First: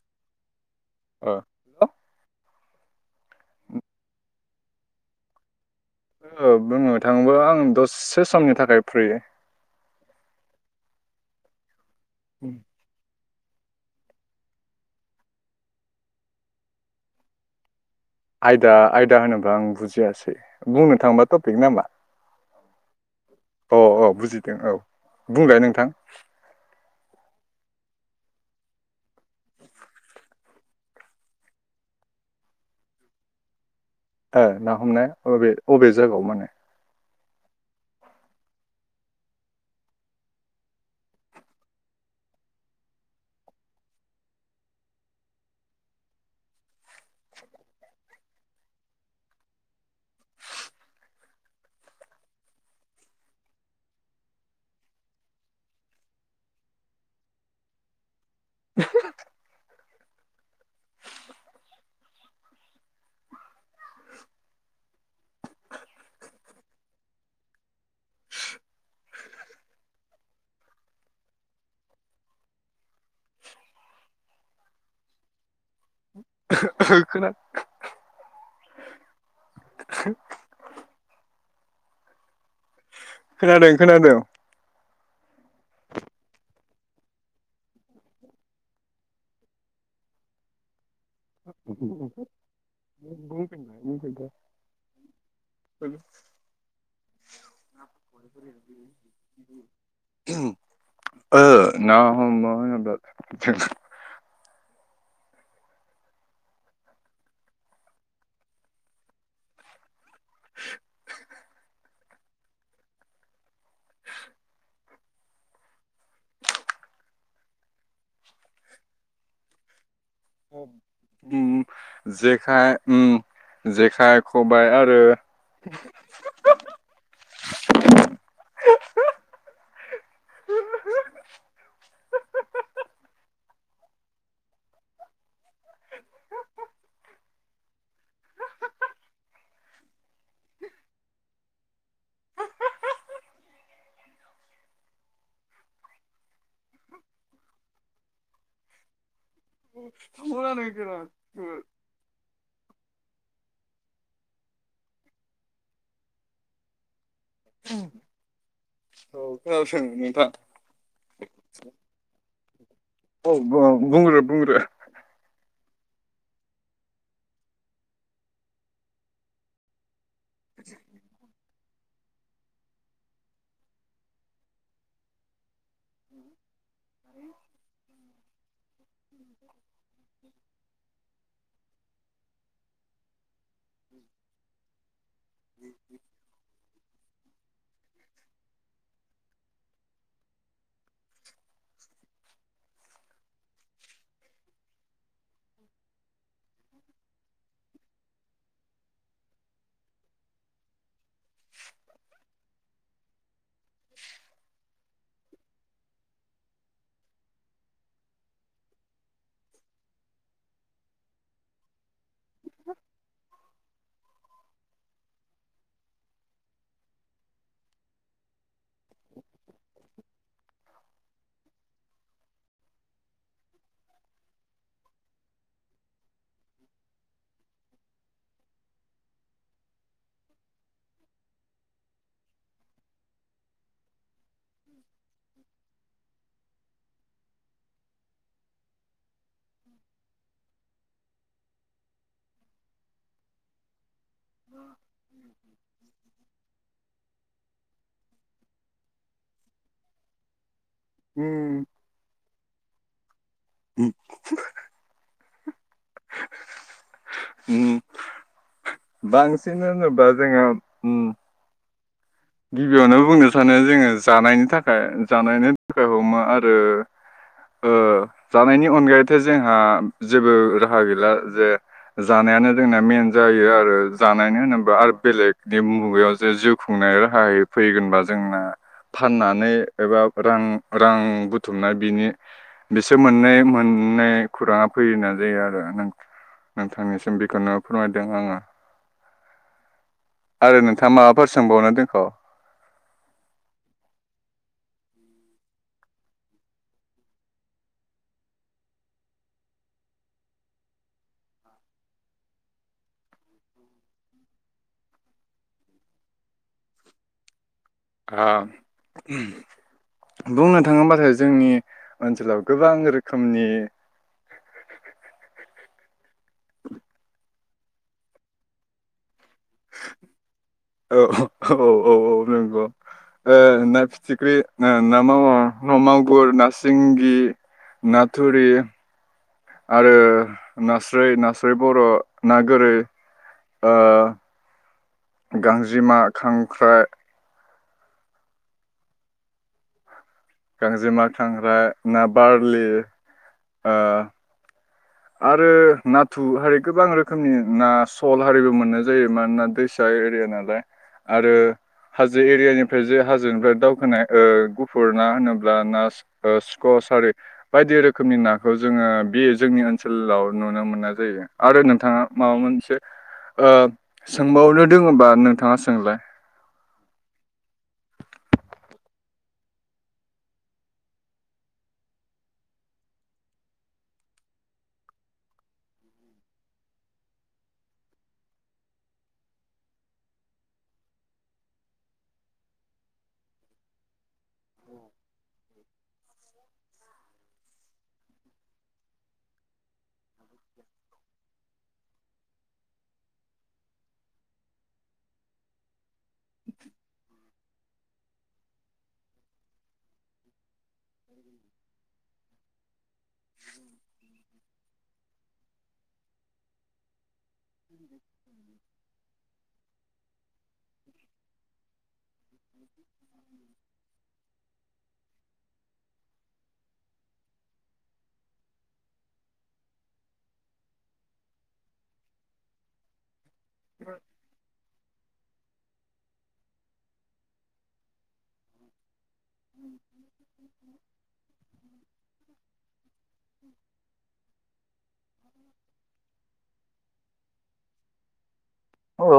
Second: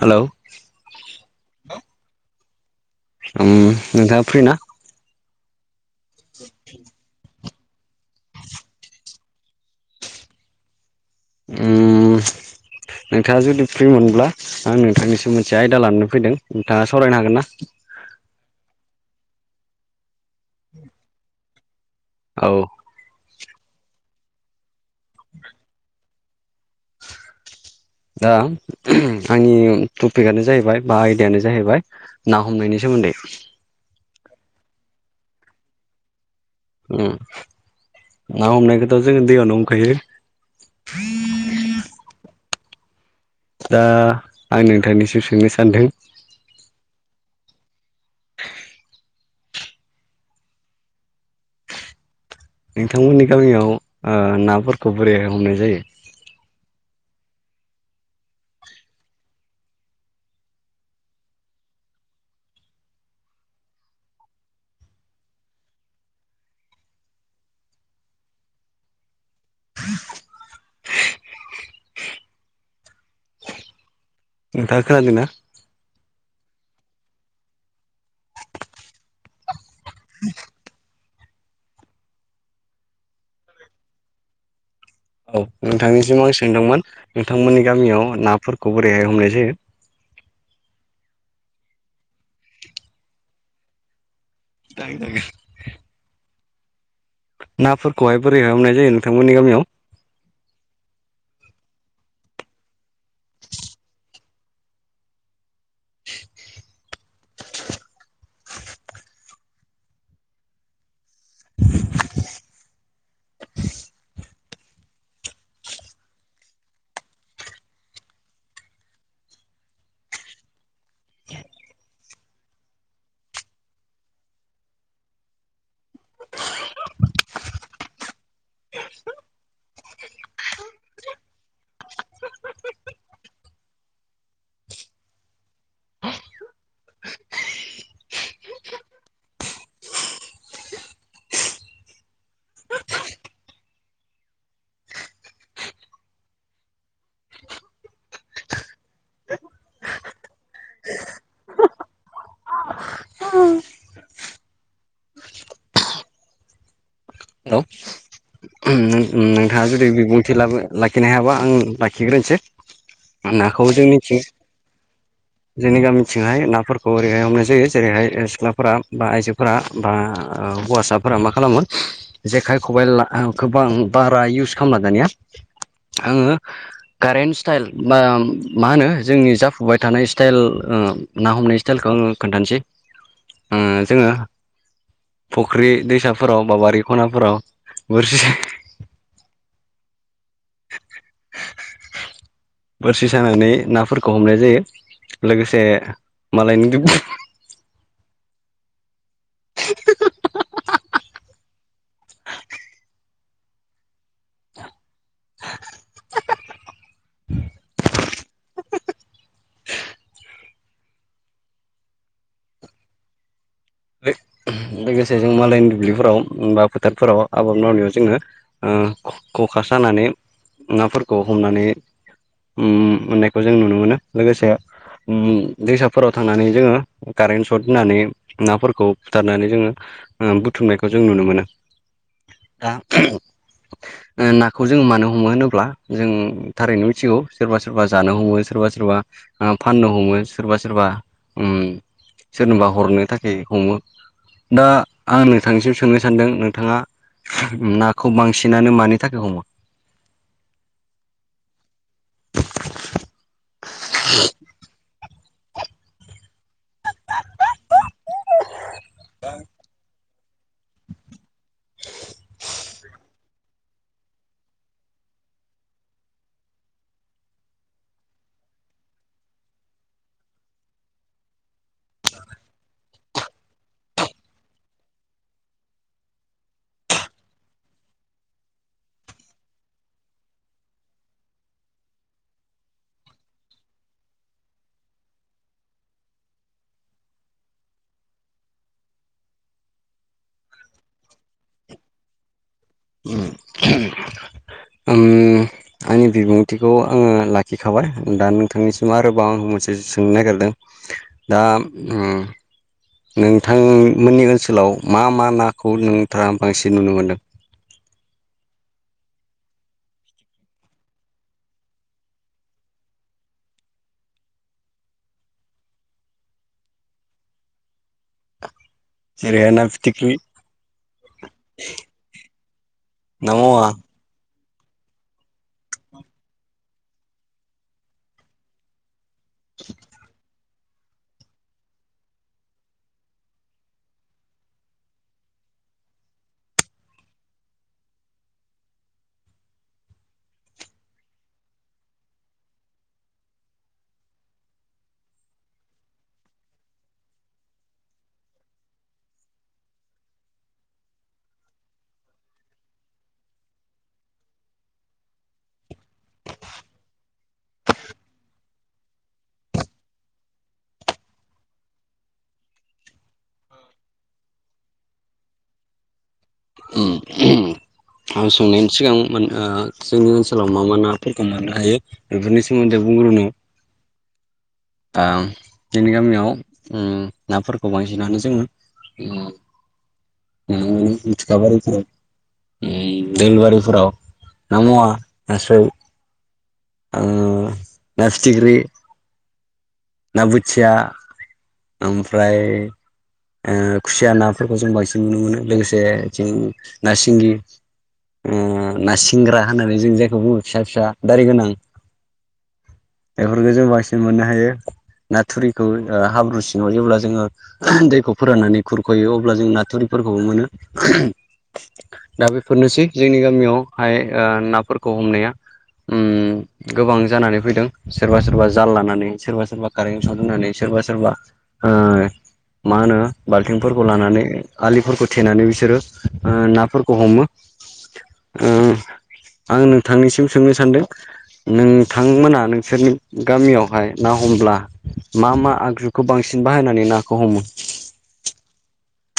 Hello औ उम नोंथाङा फ्रि ना? औ बुंनो थाङोब्ला आं दससे समनि थाखाय फ्रि। उम नोंथाङा जुदि फ्रि मोनब्ला आं नोंथांनिसो मोनसे आयदा लानानै फैदों नोंथाङा सावरायनो हागोन ना? आयदा आयदा होनोबा आं बुजियासै बुंनो थांबा टपिक नामा? औ अ औ बुजिदों औ बुंलाय नोंथां। दा आंनि टपिकआनो जाहैबाय बा आयदायानो जाहैबाय ना हमनायनि सोमोन्दै। ओ ना हमनाया अबे अबे जायगायाव माने ना हमनायखौथ' जोङो दैयावनो हमखायो। दा आं नोंथांनिसिम सोंनो सानदों [unintelligible] नोंथांमोननि गामियाव ओ नाफोरखौ बोरैहाय हमनाय जायो? [unintelligible] नोंथाङा खोनादों ना? [unintelligible] [unintelligible] खोनादों खोनादों। औ नोंथांनिसिम आं सोंदोंमोन नोंथांमोननि गामियाव नाफोरखौ बोरैहाय हमनाय जायो? [unintelligible] [unintelligible] [unintelligible] नाफोरखौहाय बोरैहाय हमनाय जायो नोंथांमोननि गामियाव? ओ ना हमनाय होनोबा [unintelligible] [unintelligible] [unintelligible] [unintelligible] [unintelligible] उम [unintelligible] जेखाइ उम जेखाइ खबाइ आरो [unintelligible] [unintelligible] [unintelligible] औ ओम नोंथाङा जुदि बिबुंथि लाखिनो हायाबा आं लाखिग्रोनोसै। औ नखौव बुं जोंनि थिं बुंग्रो बुंग्रो जोंनि गामिथिंहाय नाफोरखौ ओरैहाय हमनाय जायो जेरैहाय सिख्लाफोरा बा आइजोफोरा बा ओ हौवासाफोरा मा खालामो जेखाइ खबाइ गोबां बा बा इउस खालामलादानिया आंङो कारेन्ट स्टाइल बा मा होनो जोंनि जाफुबाय थानाय स्टाइल ना हमनाय स्टाइलखौ आंङो खोन्थानोसै जोंङो फुख्रि दैसाफोराव बा बारि खनाफोराव बोरसि बोरसि सानानै नाफोरखौ हमनाय जायो। लोगोसे मालायनि लोगोसे जों मालायनि दुब्लिफोराव बा फोथारफोराव आबाद मावनायाव जोंङो खखा सानानै नाफोरखौ हमनानै ओम मोननायखौ जों नुनो मोनो लोगोसे दैसाफोराव थांनानै जोंङो कारेन्ट सर्ट होननानै नाफोरखौ बुथारनानै जोंङो ओमबुथुमनायखौ जों नुनो मोनो दा नाखौ जों मानो हमो होनोब्ला जों थारैनो मिथिगौ। सोरबा सोरबा जानो हमो सोरबा सोरबा फाननो हमो सोरबा सोरबा ओम सोरनोबा हरनो थाखाय हमो। दा आं नोंथांनिसिम सोंनो सानदों नोंथाङा नाखौ बांसिनानो मानि थाखाय हमो? उम [unintelligible] ओम बांसिन होनोबा जोंङो ओम गिबियावनो बुंनो सानो जोंङो जानायनि थाखाय जानायनि थाखाय हमो आरो जानायनि अनगायैथ जोंहा जेबो राहा गैला जे जानायानो जोंना मेन जायो आरो जानायानो होनोबा आरो बेलेगनि मुगायाव जे जिउ खुंनाया [unintelligible] फैगोनबा जोंना फाननानै एबा रां रां बुथुमनाय बिनि बिसोर मोननाय मोननाय खौराङा फैनाय जायो आरो नों नोंथांनिसिम बेखौनो फोरमायदों आंङो। आरो नोंथाङा माबाफोर सोंबावनो दोन [unintelligible] ओम आंनि बिबुंथिखौ आंङो लाखिखाबाय दा नोंथांनिसिम आरोबाव आं मोनसे सोंनो नागिरदों। दा ओम नोंथांमोननि ओनसोलाव मा मा नाखौ नोंथांङा बांसिन नुनो मोनदों? [unintelligible] बुंनो थाङोबाथाय जोंनि ओनसोलाव गोबां रोखोमनि [unintelligible] औ औ औ औ नंगौ ना मावा फिथिख्रि ओ ना मागुर ना सिंगि नाथुरि आरो नास्राय नास्राय बर' ना गोरै ओ गांजेमा खांख्राइ गांजेमा खांग्रा ना बारलि ओ आरो नाथुर हारि गोबां रोखोमनि ना सल हारिबो मोननाय जायो मानोना दै फिसा एरिया नालाय आरो हाजो एरियानिफ्राय जे हाजोनिफ्राय दावखोनाय ओ गुफुर ना होनोब्ला ना ओ स्कस आरि बायदि रोखोमनि नाखौ जोङो बे जोंनि ओ- ओनसोलाव नुनो मोननाय जायो। आरो नोंथाङा माबा मोनसे ओ सोंबावनो दङ होनबा नोंथाङा सोंलाय। उम उम आं सोंनायनि सिगां माने जोंनि ओनसोलाव मा मा नाफोरखौ मोननो हायो बेफोरनि सोमोन्दै बुंग्रनो आ जोंनि गामियाव उम नाफोरखौ बांसिनानो जों उम उम मेथखा बारिफोराव उम दोलबारिफोराव ना मावा नास्रै ओ ना फिथिख्रि ना बोथिया ओमफ्राय ओ खुसिया नाफोरखौ जों बांसिन नुनो मोनो लोगोसे जों ना सिंगि। ओ ना सिंग्रा होननानै जों जायखौ बुङो फिसा फिसा दारि गोनां। बेफोरखौ जों बांसिन मोननो हायो ना थुरिखौ हाब्रु सिङाव जेब्ला जोङो दैखौ फोराननानै खुरख'यो अब्ला जों नाथुरिफोरखौबो मोनो। दा बेफोरनोसै जोंनि गामियावहाय ओ नाफोरखौ हमनाया उम गोबां जानानै फैदों सोरबा सोरबा जाल लानानै सोरबा सोरबा कारेन्ट सरत होननानै सोरबा सोरबा ओ मा होनो बाल्थिंफोरखौ लानानै आलिफोरखौ थेनानै बिसोरो ओ नाफोरखौ हमो ओ आं नोंथांनिसिम सोंनो सानदों। नोंथांमोना नोंसोरनि गामियावहाय ना हमब्ला मा मा आगजुखौ बांसिन बाहायनानै नाखौ हमो?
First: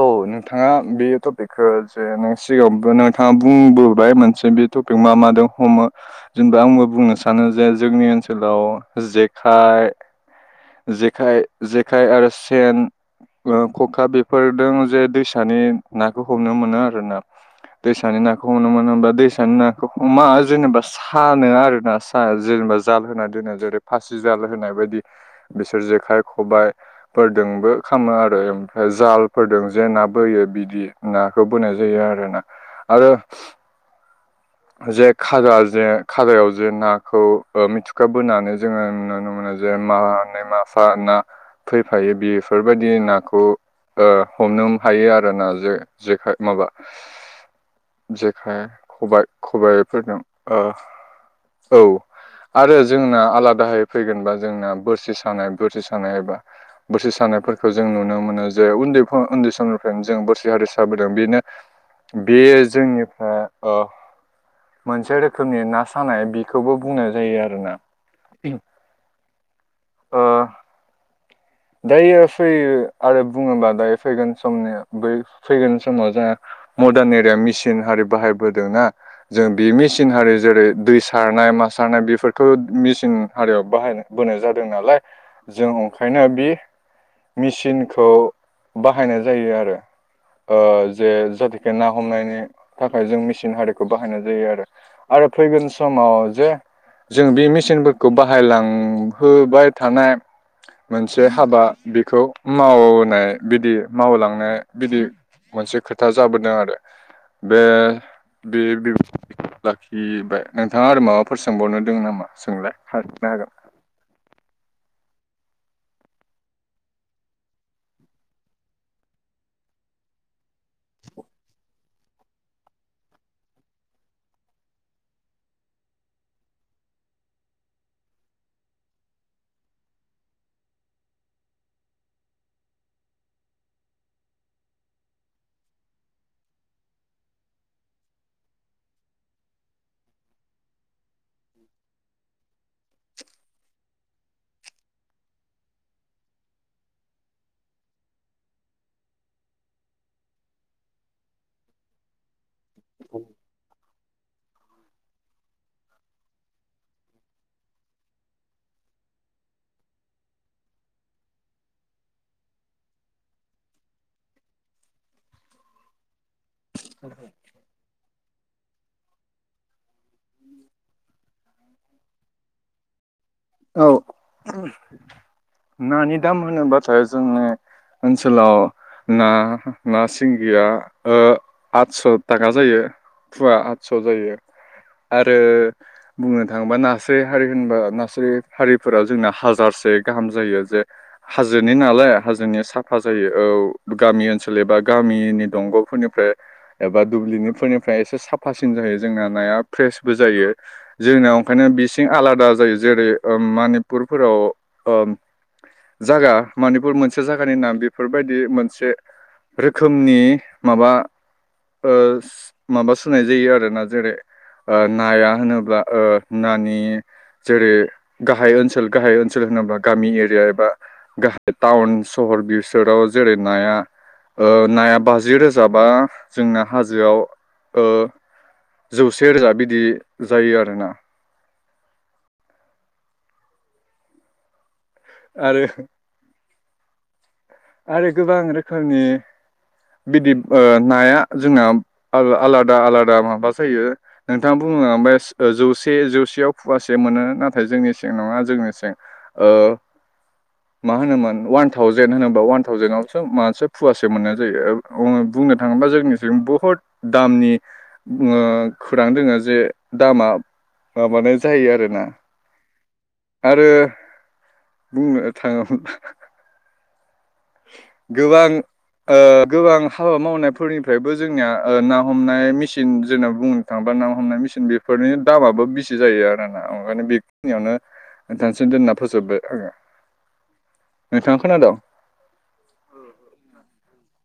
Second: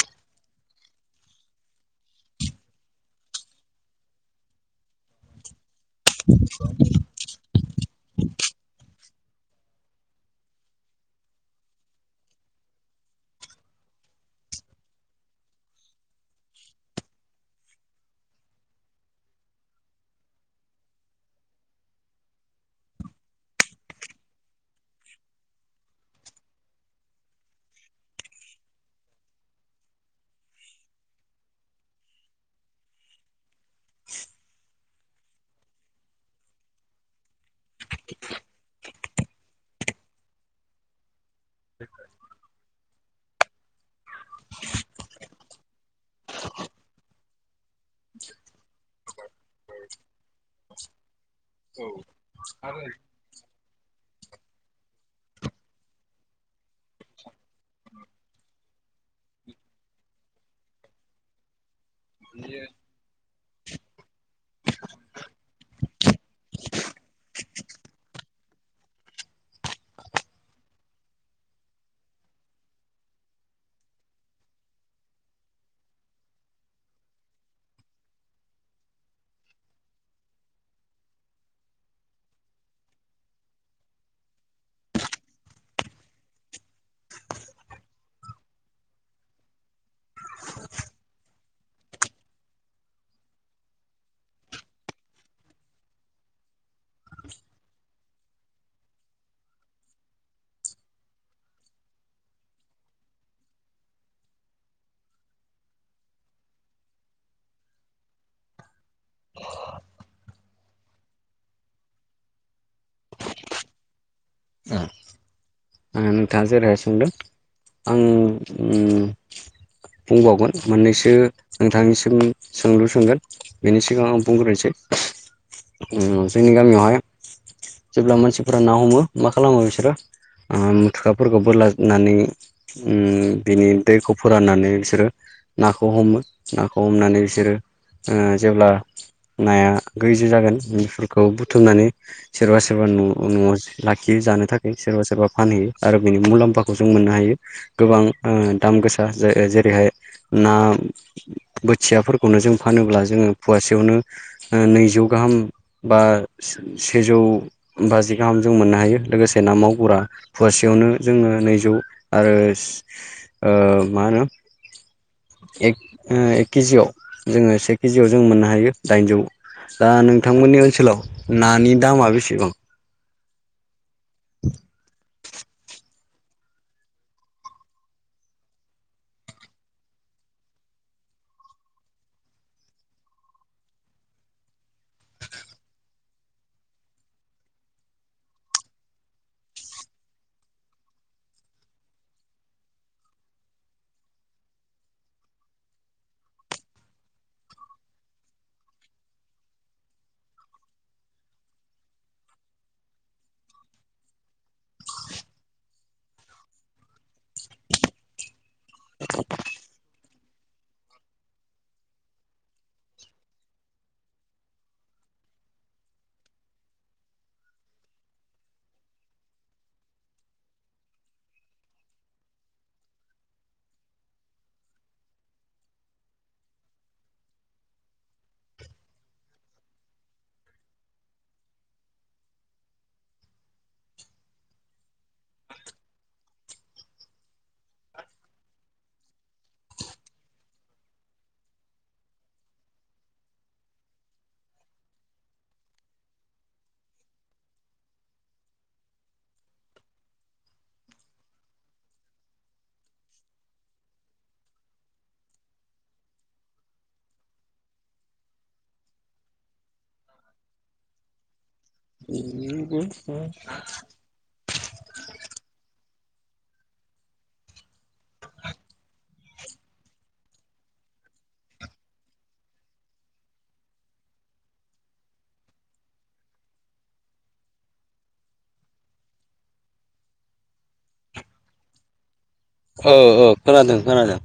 औ नोंथाङा बे टपिकखौ जे नो सिगाङावबो नोंथाङा बुंबोबाय मोनसे बे टपिक मा मादों हमो। जेनेबा आंबो बुंनो सानो जे जोंनि ओनसोलाव जेखाइ जेखाय जेखाइ आरो सेन ओ खखा बेफोरदों जे दैसानि नाखौ हमनो मोनो आरो ना। दैसानि नाखौ हमनो मोनो होमबा दैसानि नाखौ हमा जेनेबा फानो आरो ना सा जेनेबा जाल होना दोनाय जेरै फासि जाल होनाय बायदि बिसोर जेखाइ-खबाइ फोरदोंबो खामो आरो ओमफ्राय जालफोरजों जे ना बोयो बिदि नाखौ बोनाय जायो आरो ना। आरो [inaudible] जे खाजा जे खाजायाव जे नाखौ ओ मिथुखा बोनानै जोङो नुनो मोनो। जे मानै माफा ना फैफायो बेफोरबायदि नाखौ ओ हमनो हायो आरोना जे जेखाय माबा जेखाय-खबाइ खबायाइफोरजों ओ औ आरो जोंना आलादायै फैगोनबा जोंना बोसोरसे सानाय बोरसि सानाय एबा बोरसि सानायफोरखौ जों नुनो मोनो जे उन्दै उन्दै समनिफ्रायनो जों बोरसि हारि साबोदों बेनो बेयो जोंनिफ्रा ओ मोनसे रोखोमनि ना सानाय बेखौबो बुंनाय जायो आरो ना। [inaudible] दायो फै आरो बुङोबा दायो फैगोन समनि बै फैगोन समाव जोंहा मर्डान एरिया मेसिन हारि बाहायबोदों ना। जों बे मेसिन हारि जेरै-दै सारनाय, मा सारनाय, बेफोरखौ मेसिन हारियाव बाहायनो बोनाय जादों नालाय जों ओंखायनो बे मेसिनखौ बाहायनाय जायो आरो। ओ जे जाथेखे ना हमनायनि थाखाय जों मेसिन हारिखौ बाहायनाय जायो आरो। आरो फैगोन समाव जे जों बे मेसिनफोरखौ बाहायलांहोबाय थानाय मोनसे हाबा बेखौ मावनाय बिदि मावलांनाय बिदि मोनसे खोथा जाबोदों आरो। बे बि बि खौ लाखिबाय नोंथाङा आरो माबाफोर सोंबावनो दोङो नामा सोंलाय हाफिनो हागोन। उम। ओ नोंथाङा जेरैहाय सोंदों आं उम बुंबावगोन मोननैसो नोंथांनिसिम सोंलु सोंगोन बेनि सिगां आं बुंग्रोनोसै। उम जोंनि गामियावहाय जेब्ला मानसिफोरा ना हमो मा खालामो बिसोरो ओम मुथुखाफोरखौ बोलाजोबनानै उम बिनि दैखौ फोराननानै बिसोरो नाखौ हमो। नाखौ हमनानै बिसोरो ओ जेब्ला नाया गैजि जागोन बेफोरखौ बुथुमनानै सोरबा सोरबा नु नुआव लाखियो जानो थाखाय सोरबा सोरबा फानहैयो आरो बिनि मुलाम्फाखौ जों मोननो हायो। गोबां ओ दाम गोसा जो ओ जेरैहाय ना बोथियाफोरखौनो जों फानोब्ला जोङो फवासेयावनो ओ नैजौ गाहाम बा सेजौ बाजि गाहाम जों मोननो हायो लोगोसे ना मावगुरा फवासेयावनो जोङो नैजौ आरो ओ मा होनो ए ओ क केजियाव जोङो से केजियाव जों मोननो हायो। दाइनजौ दा नोंथांमोननि ओनसोलाव नानि दामा बेसेबां? औ नानि दाम होनोब्लाथाय जोङो ओनसोलाव ना ना सिंगिया ओ आटस' थाखा जायो। फुवा आदस' जायो। आरो बुंनो थाङोबा नास्राय हारि होनबा नास्राय हारिफोरा जोंना हाजारसे गाहाम जायो जे हाजोनि नालाय हाजोनि साफा जायो औ गामि ओनसोल एबा गामिनि दंग'फोरनिफ्राय एबा दुब्लिनिफोरनिफ्राय एसे साफासिन जायो जोंना नाया फ्रेसबो जायो। जोंनाव ओंखायनो बिसिं आलादा जायो जेरै ओम मानिपुरफोराव ओम जागा मानिपुर मोनसे जागानि नाम बेफोरबायदि मोनसे रोखोमनि माबा माबा सुनाय जायो आरोना। जेरै ओ नाया होनोब्ला ओ नानि जेरै गाहाय ओनसोल गाहाय ओनसोल होनोबा गामि एरिया एबा गाहाय टाउन सहर बिसोराव जेरै नाया ओ नाया बाजि रोजाबा जोंना हाजोआव ओ जौसे रोजा बिदि जायो आरोना। आरो आरो गोबां रोखोमनि बिदि ओ नाया जोंना आलादा आलादा माबा जायो। नोंथाङा बुंलाबाय ओम जौसे जौसेयाव फुवासे मोनो नाथाय जोंनि सें नङा जोंनि सें। ओ मा होनोमोन अवान थावजेन होनो बा अवान थाावजेनआवसो मानसे पुवासे मोननाय जायो। बुंनो थाङोबा जोंनिसिं बुहुत दामनि ओ खौरां दोङो जे दामा माबानाय जायो आरो आरोना [inaudible] बुंनो थाङा गोबां ओ गोबां हाबा मावनायफोरनिफ्रायबो जोंनिया ओ ना हमनाय मेचिन जोंना बुङो। थांबा ना हमनाय मेसिन बेफोरनि दामाबो बेसे जायो आर ना ओंखायनो बेखिनियावनो नोंथांसिम दोनना फोजोबबाय आङो नोंथाङा खोनादों औ औ खोनादों खोनादों।